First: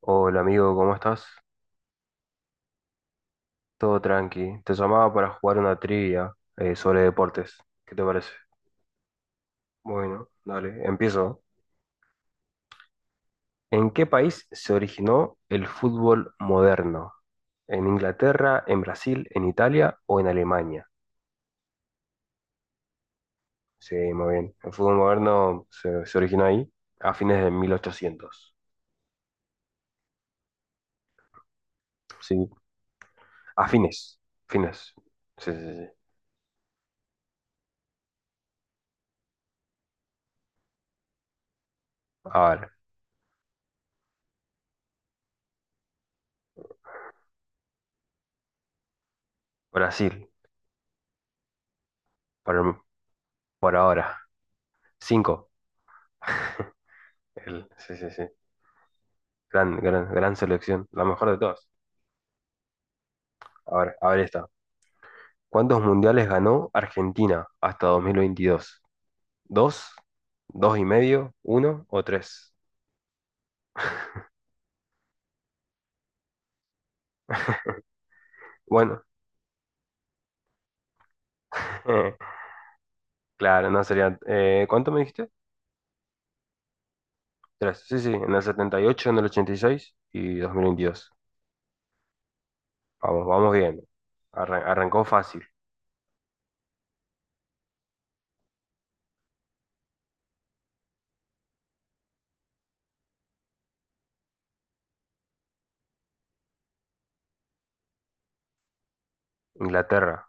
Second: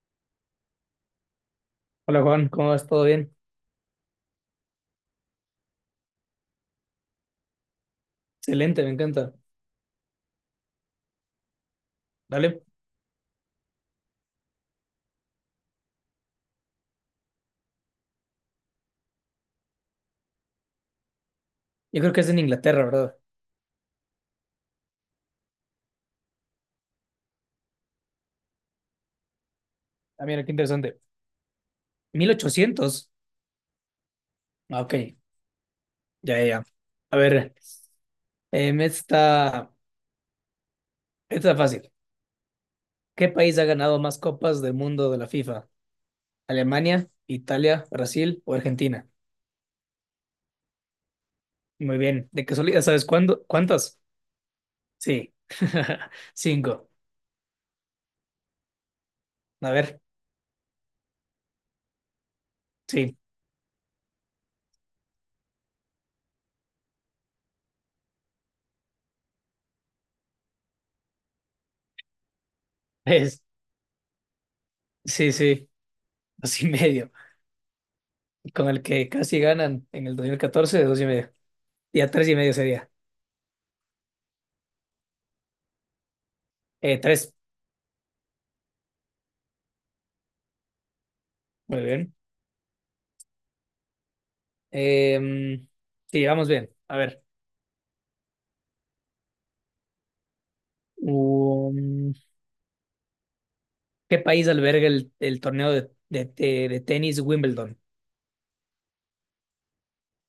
Hola amigo, ¿cómo estás? Hola Juan, ¿cómo vas? ¿Todo bien? Todo tranqui. Te llamaba para jugar una trivia sobre deportes. ¿Qué te parece? Excelente, me encanta. Bueno, dale, empiezo. Dale. ¿En qué país se originó el fútbol moderno? ¿En Inglaterra, en Brasil, en Italia o en Alemania? Yo creo que es en Inglaterra, ¿verdad? Sí, muy bien. El fútbol moderno se originó ahí a fines de 1800. Ah, mira, qué interesante. Mil Sí, ochocientos. a fines. Ah, Fines. Ok, Sí, sí, sí. ya, ya, ya. A ver, em, esta, esta fácil. A ver, ¿Qué país ha ganado más copas del mundo de la FIFA? ¿Alemania, Italia, Brasil o Argentina? Brasil, Muy bien. ¿De casualidad por, sabes cuándo? por ¿Cuántas? ahora. Sí. Cinco. Cinco. El, sí, sí, sí. A Gran, ver, gran, gran selección, la mejor de todas. sí. A ver esta. ¿Cuántos mundiales ganó Argentina hasta 2022? ¿Dos? ¿Dos y medio? ¿Uno o tres? Es, sí, sí. Dos y medio. Con el Bueno, que casi ganan en el 2014, dos y medio. Ya tres y medio sería. claro, no sería, ¿cuánto me dijiste? Tres. Tres. Sí, sí, en el 78, en el 86 y 2022. Muy bien. Vamos, vamos bien. Arrancó fácil. Eh, sí, vamos bien. A ver. Um, ¿Qué país alberga el torneo de tenis Wimbledon? Inglaterra,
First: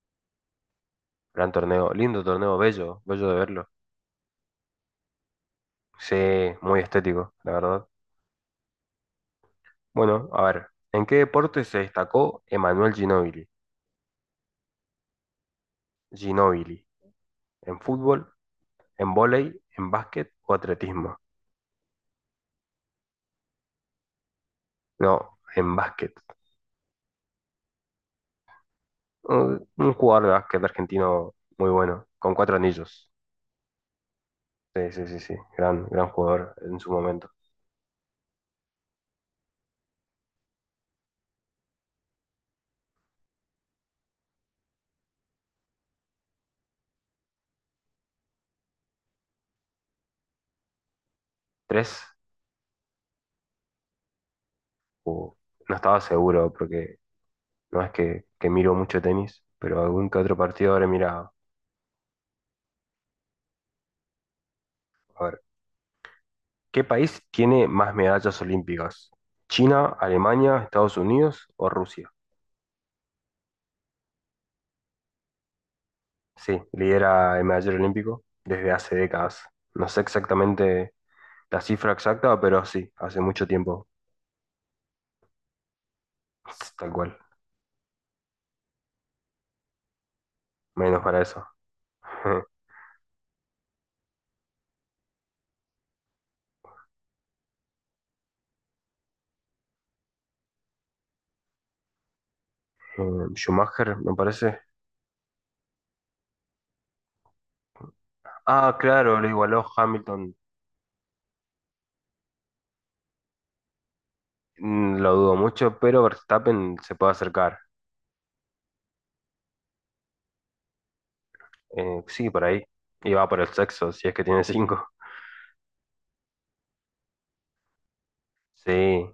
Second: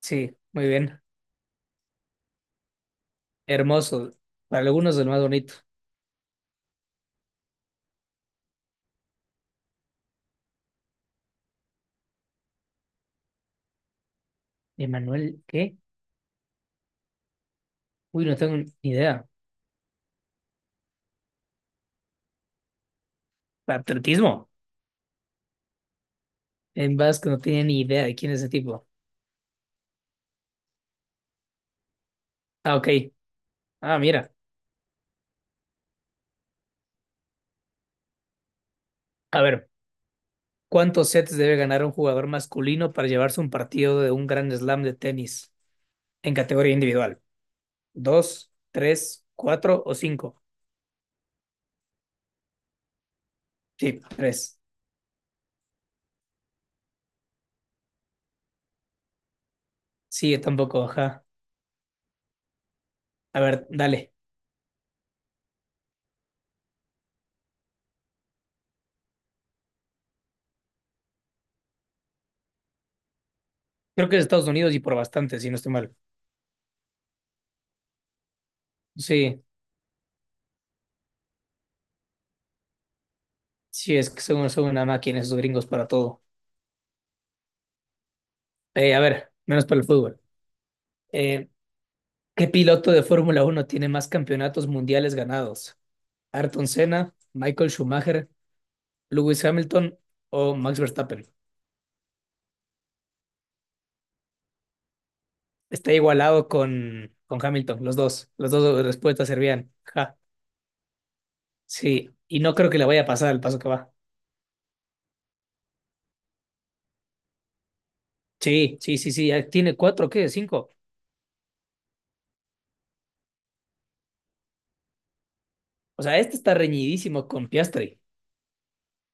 Sí, muy bien. gran torneo, lindo torneo, bello, bello de verlo. Hermoso. Para algunos el más bonito. Sí, muy estético, la verdad. Bueno, a ver, ¿en qué deporte se destacó Emanuel Ginóbili? ¿Emanuel qué? ¿Ginóbili? ¿En fútbol, Uy, no tengo ni en idea. vóley, en básquet o atletismo? ¿Atletismo? No, en básquet. En vasco no tenía ni idea de quién es ese tipo. Un jugador de básquet argentino muy bueno, con cuatro Ah, ok. anillos. Ah, mira. Sí, sí, sí, sí. Gran jugador en su momento. A ver. ¿Cuántos sets debe ganar un jugador masculino para llevarse un partido de un gran slam de tenis en categoría individual? ¿Dos, tres, cuatro o cinco? ¿Tres? Sí, tres. Uh, no estaba seguro porque no es que miro mucho tenis, pero algún que otro Sí, partido tampoco, habré ajá. mirado. A ver, dale. A ver, ¿qué país tiene más medallas olímpicas? ¿China, Alemania, Estados Unidos o Rusia? Creo que es Estados Unidos y por bastante, si no estoy mal. Sí, lidera el medallero olímpico desde hace décadas. Sí, No sé exactamente la cifra exacta, pero sí, hace mucho tiempo. sí, es que son una máquina esos gringos para todo. Tal cual, A ver, menos para el fútbol. menos para eso. Eh, ¿Qué piloto de Fórmula Uno tiene más campeonatos mundiales ganados? ¿Ayrton Senna, Michael Schumacher, Lewis Hamilton o Max Verstappen? Eh, Schumacher, me parece. Está igualado con Hamilton, los dos. Las Ah, dos claro, lo respuestas igualó servían. Ajá. Hamilton. Sí, y no creo que le vaya a pasar el paso que va. Mm, lo dudo mucho, pero Verstappen se puede acercar. Sí, sí, sí, sí. Ya tiene cuatro, ¿qué? Cinco. Sí, por ahí. Y va por el sexo, si es que tiene cinco. O sea, este está reñidísimo con Piastri. Sí,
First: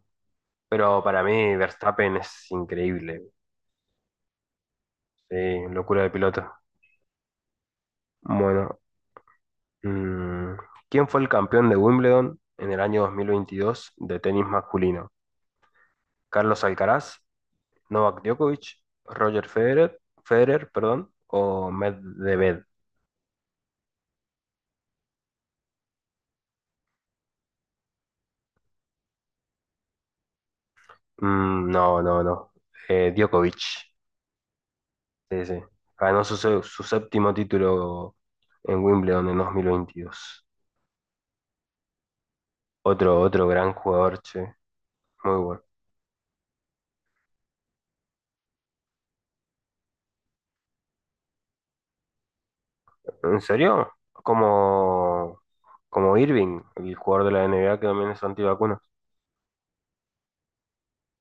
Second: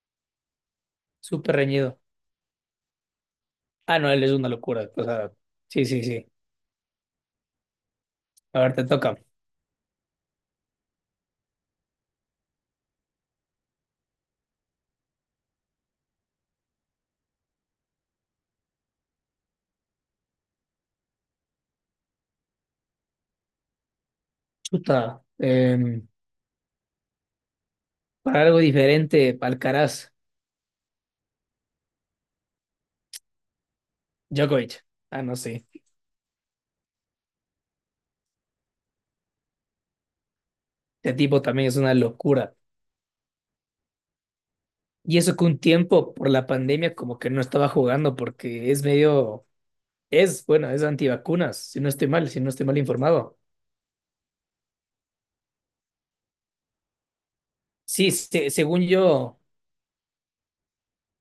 pero para mí Súper reñido. Verstappen es increíble. Ah, no, él es una locura. O sea, Sí, sí, locura sí, de sí. piloto. A ver, Bueno. te toca. Mm, ¿Quién fue el campeón de Wimbledon en el año 2022 de tenis masculino? ¿Carlos Alcaraz, Novak Djokovic, Roger Federer, Federer, perdón, o Medvedev? Chuta. Para algo diferente, Alcaraz. Mm, no, no, no. Djokovic. Djokovic. Ah, no Sí, sí. sé. Ganó su, su séptimo título en Wimbledon en 2022. Este tipo también es una locura. Otro, otro gran jugador, che. Y eso Muy que un bueno. tiempo por la pandemia como que no estaba jugando porque es medio, es, bueno, es antivacunas, si no estoy mal, si no estoy mal informado. ¿En serio? Como, como Irving, el jugador de la NBA que también Sí, es antivacuna, según yo,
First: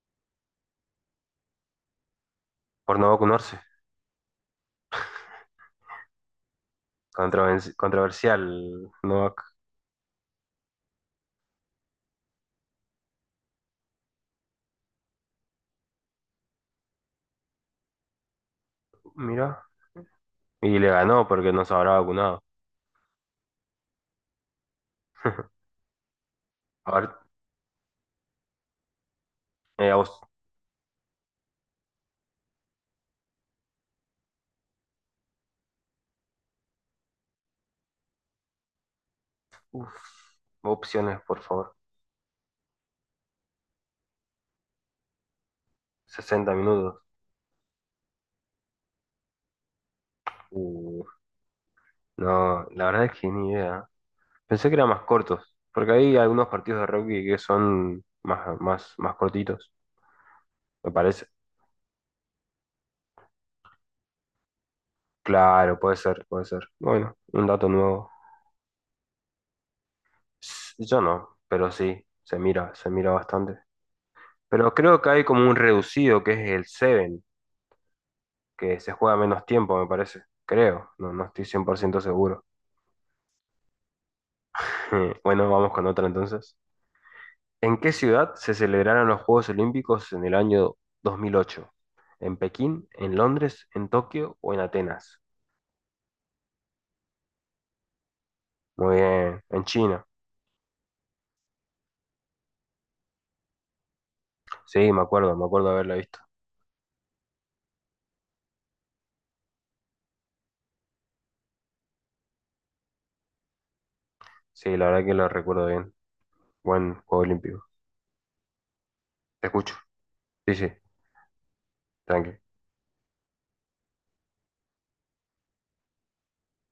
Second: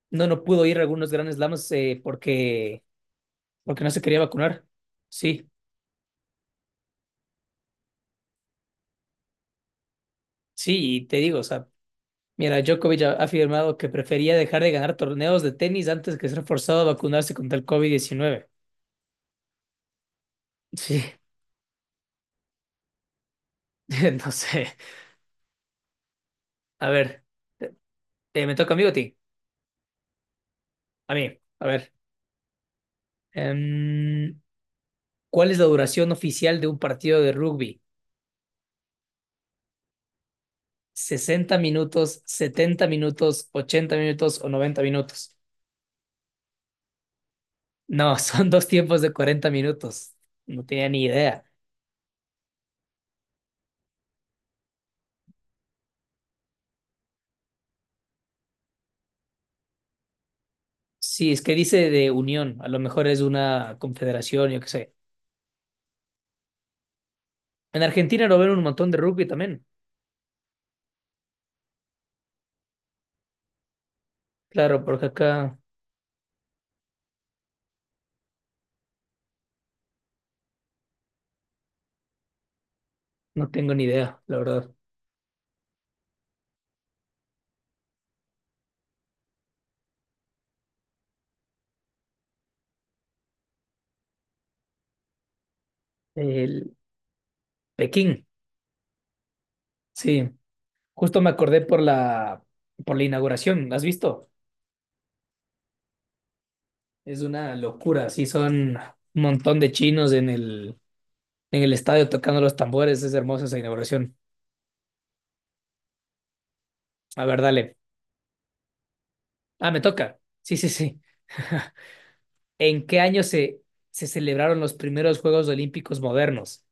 no, no pudo ir a algunos grandes lamas porque por no vacunarse. porque no se quería vacunar. Sí, Controversial, Novak, sí, y te digo, o sea, mira, Djokovic ha afirmado que prefería dejar de ganar torneos de tenis antes que ser forzado a vacunarse contra el COVID-19. mira. Y le Sí, ganó porque no se habrá vacunado. no sé. A A ver, ver, te- me toca a mí o a ti? eh, aus- A mí, a ver. em, ¿Cuál es la duración oficial de un partido de rugby? uf, opciones, por sesenta favor. minutos, 70 minutos, 80 minutos o 90 minutos? 60 minutos. No, son dos tiempos de 40 minutos. No tenía Uh, ni idea. no, la verdad es que ni idea. Pensé que eran más cortos, porque hay algunos partidos de rugby que son más, más, más cortitos, me parece. Sí, es que dice de unión, a lo mejor es una confederación, yo qué sé. Claro, puede ser, puede ser. Bueno, un dato En nuevo. Argentina lo ven un montón de rugby también. Yo no, pero sí, se mira bastante. Pero Claro, creo porque que hay como un acá reducido que es el 7, que se juega menos tiempo, me parece. Creo, no, no estoy 100% seguro. no tengo ni idea, la verdad. Bueno, vamos con otra entonces. ¿En qué ciudad se celebraron los Juegos Olímpicos en el año 2008? ¿En Pekín, en Londres, en Tokio o en Atenas? El Pekín, Muy bien, en China. sí. Justo me acordé por la, inauguración, ¿has visto? Sí, me acuerdo haberla visto. Es una locura, sí, son un montón de chinos en el estadio tocando los tambores, es hermosa esa inauguración. Sí, la verdad que lo recuerdo bien. Buen Juego A ver, Olímpico. dale. Te Ah, escucho. me toca. Sí, Sí, sí, sí, sí. tranqui. ¿En qué año se celebraron los primeros Juegos Olímpicos modernos?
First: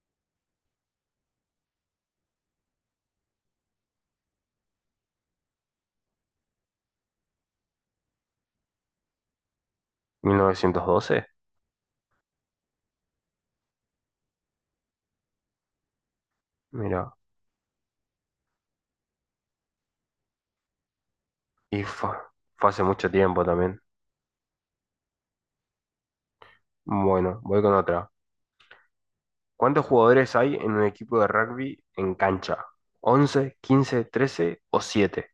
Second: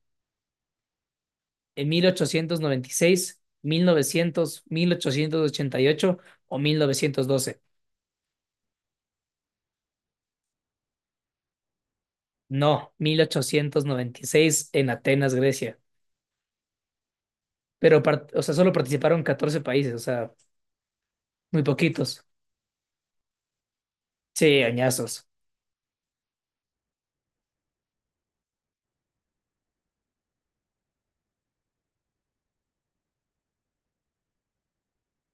¿En mil ochocientos noventa y seis, mil novecientos, 1888 o 1912? ¿1912? No, 1896 en Atenas, Grecia. Mira, Pero, o sea, solo participaron 14 países, o sea, muy y fue, poquitos. fue hace mucho tiempo también. Sí, añazos. Bueno, voy con otra. ¿Cuántos jugadores hay en un equipo de rugby en cancha? ¿11, 15, 13 o 7?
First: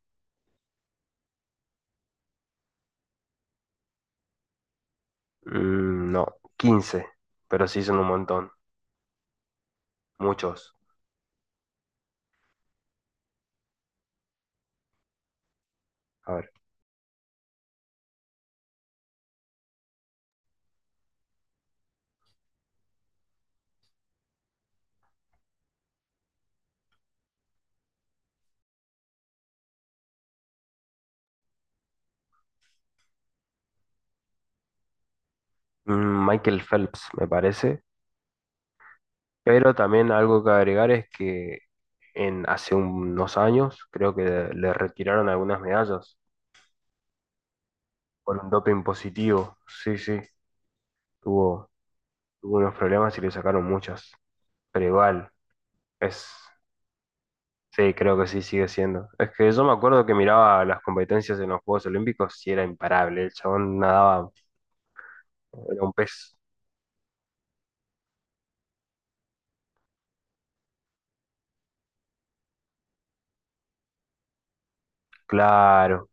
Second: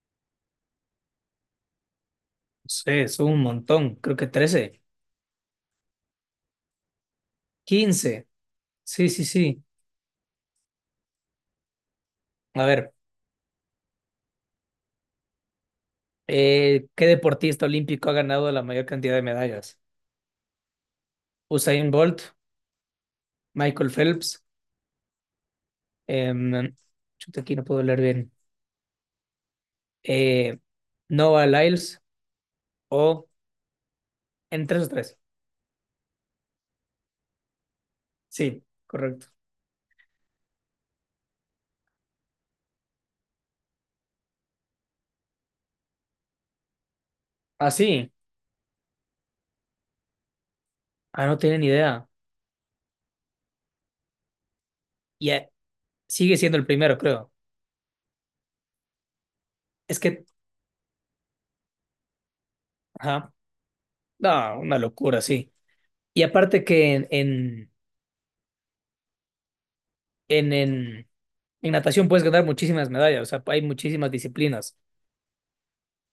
Sí, son un montón, creo que 13. Mm, no, 15, pero sí son un 15. montón, Sí, sí, sí. muchos. A ver, A ver, ¿qué deportista olímpico ha ganado la mayor cantidad de medallas? Usain Bolt, Michael Phelps, em, chuta, aquí no puedo leer bien. Eh, Noah Lyles, o en 3 o tres. Michael Phelps me parece, Sí, correcto. pero también algo que agregar es que en hace unos años creo que le retiraron algunas medallas Ah, sí. por un doping positivo. Sí, sí, Ah, no tienen tuvo, idea. tuvo unos problemas y le sacaron muchas, pero Y igual es. sigue siendo el primero, creo. Sí, creo que sí sigue siendo. Es que yo me Es acuerdo que que, miraba las competencias en los Juegos Olímpicos y era imparable. El ajá. chabón nadaba, No, una locura, sí. era un Y pez aparte que en, en, en natación puedes ganar muchísimas medallas, o sea, hay muchísimas disciplinas. claro.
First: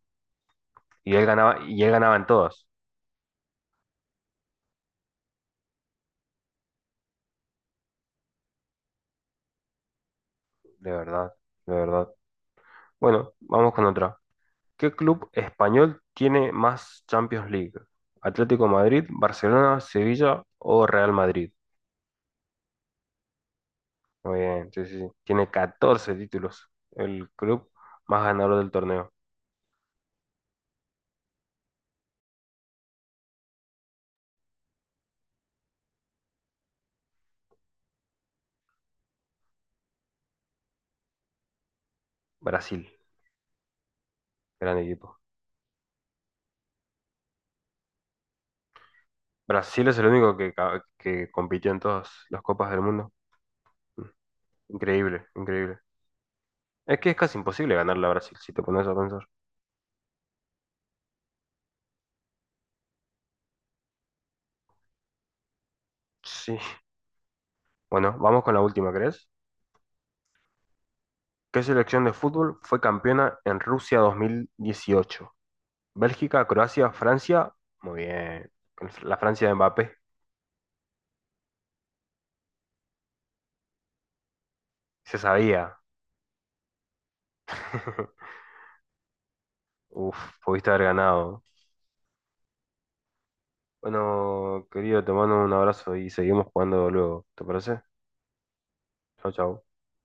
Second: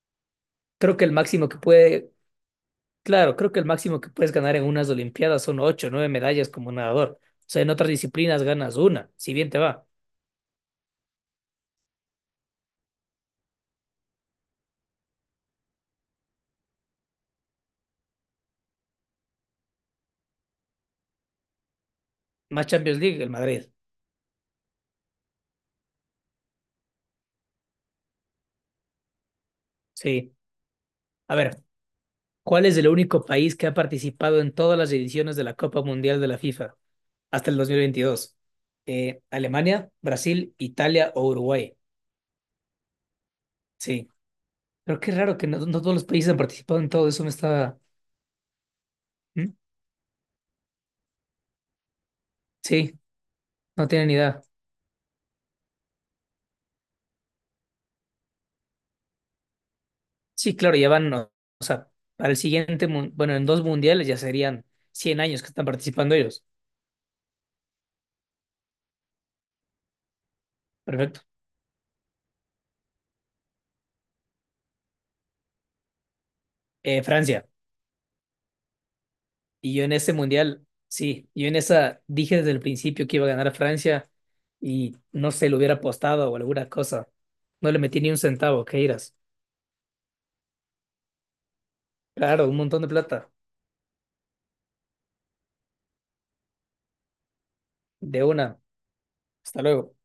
Creo que el máximo que Y él puede, ganaba en todas. claro, creo que el máximo que puedes ganar en unas Olimpiadas son 8 o 9 medallas como nadador. O sea, en otras disciplinas ganas una, si bien te va. De verdad, de verdad. Bueno, vamos con otra. ¿Qué club español tiene más Champions League? ¿Atlético Madrid, Barcelona, Sevilla o Real Madrid? Más Champions League, el Madrid. Muy bien, sí, sí, sí. Tiene 14 títulos. El club más ganador del torneo. Sí. A ver. ¿Cuál es el único país que ha participado en todas las ediciones de la Copa Mundial de la FIFA hasta el 2022? Alemania, Brasil, Italia o Uruguay. Brasil, Sí, gran pero qué equipo. raro que no, no todos los países han participado en todo eso. Me estaba. ¿Mm? Brasil es el único que, que compitió en todas las copas del Sí, mundo. no Mm, tienen ni idea. increíble, increíble. Es que es casi imposible ganarle a Brasil, si te pones a pensar. Sí, claro, ya van, o sea, para el siguiente, bueno, en dos mundiales ya serían 100 años que están participando ellos. Sí. Bueno, vamos con la última, ¿crees? Perfecto. ¿Qué selección de fútbol fue campeona en Rusia 2018? Bélgica, Croacia, Francia. Francia. Muy bien. La Francia de Y yo en Mbappé. ese mundial, sí, yo en esa dije desde el principio que iba a ganar Francia y Se no se lo hubiera sabía. apostado o alguna cosa. No le metí ni un centavo, ¿qué irás? Uf, pudiste haber ganado. Claro, un montón de plata. Bueno, querido, te mando un abrazo y seguimos jugando luego. ¿Te parece? De una. Chao, Hasta chao. luego.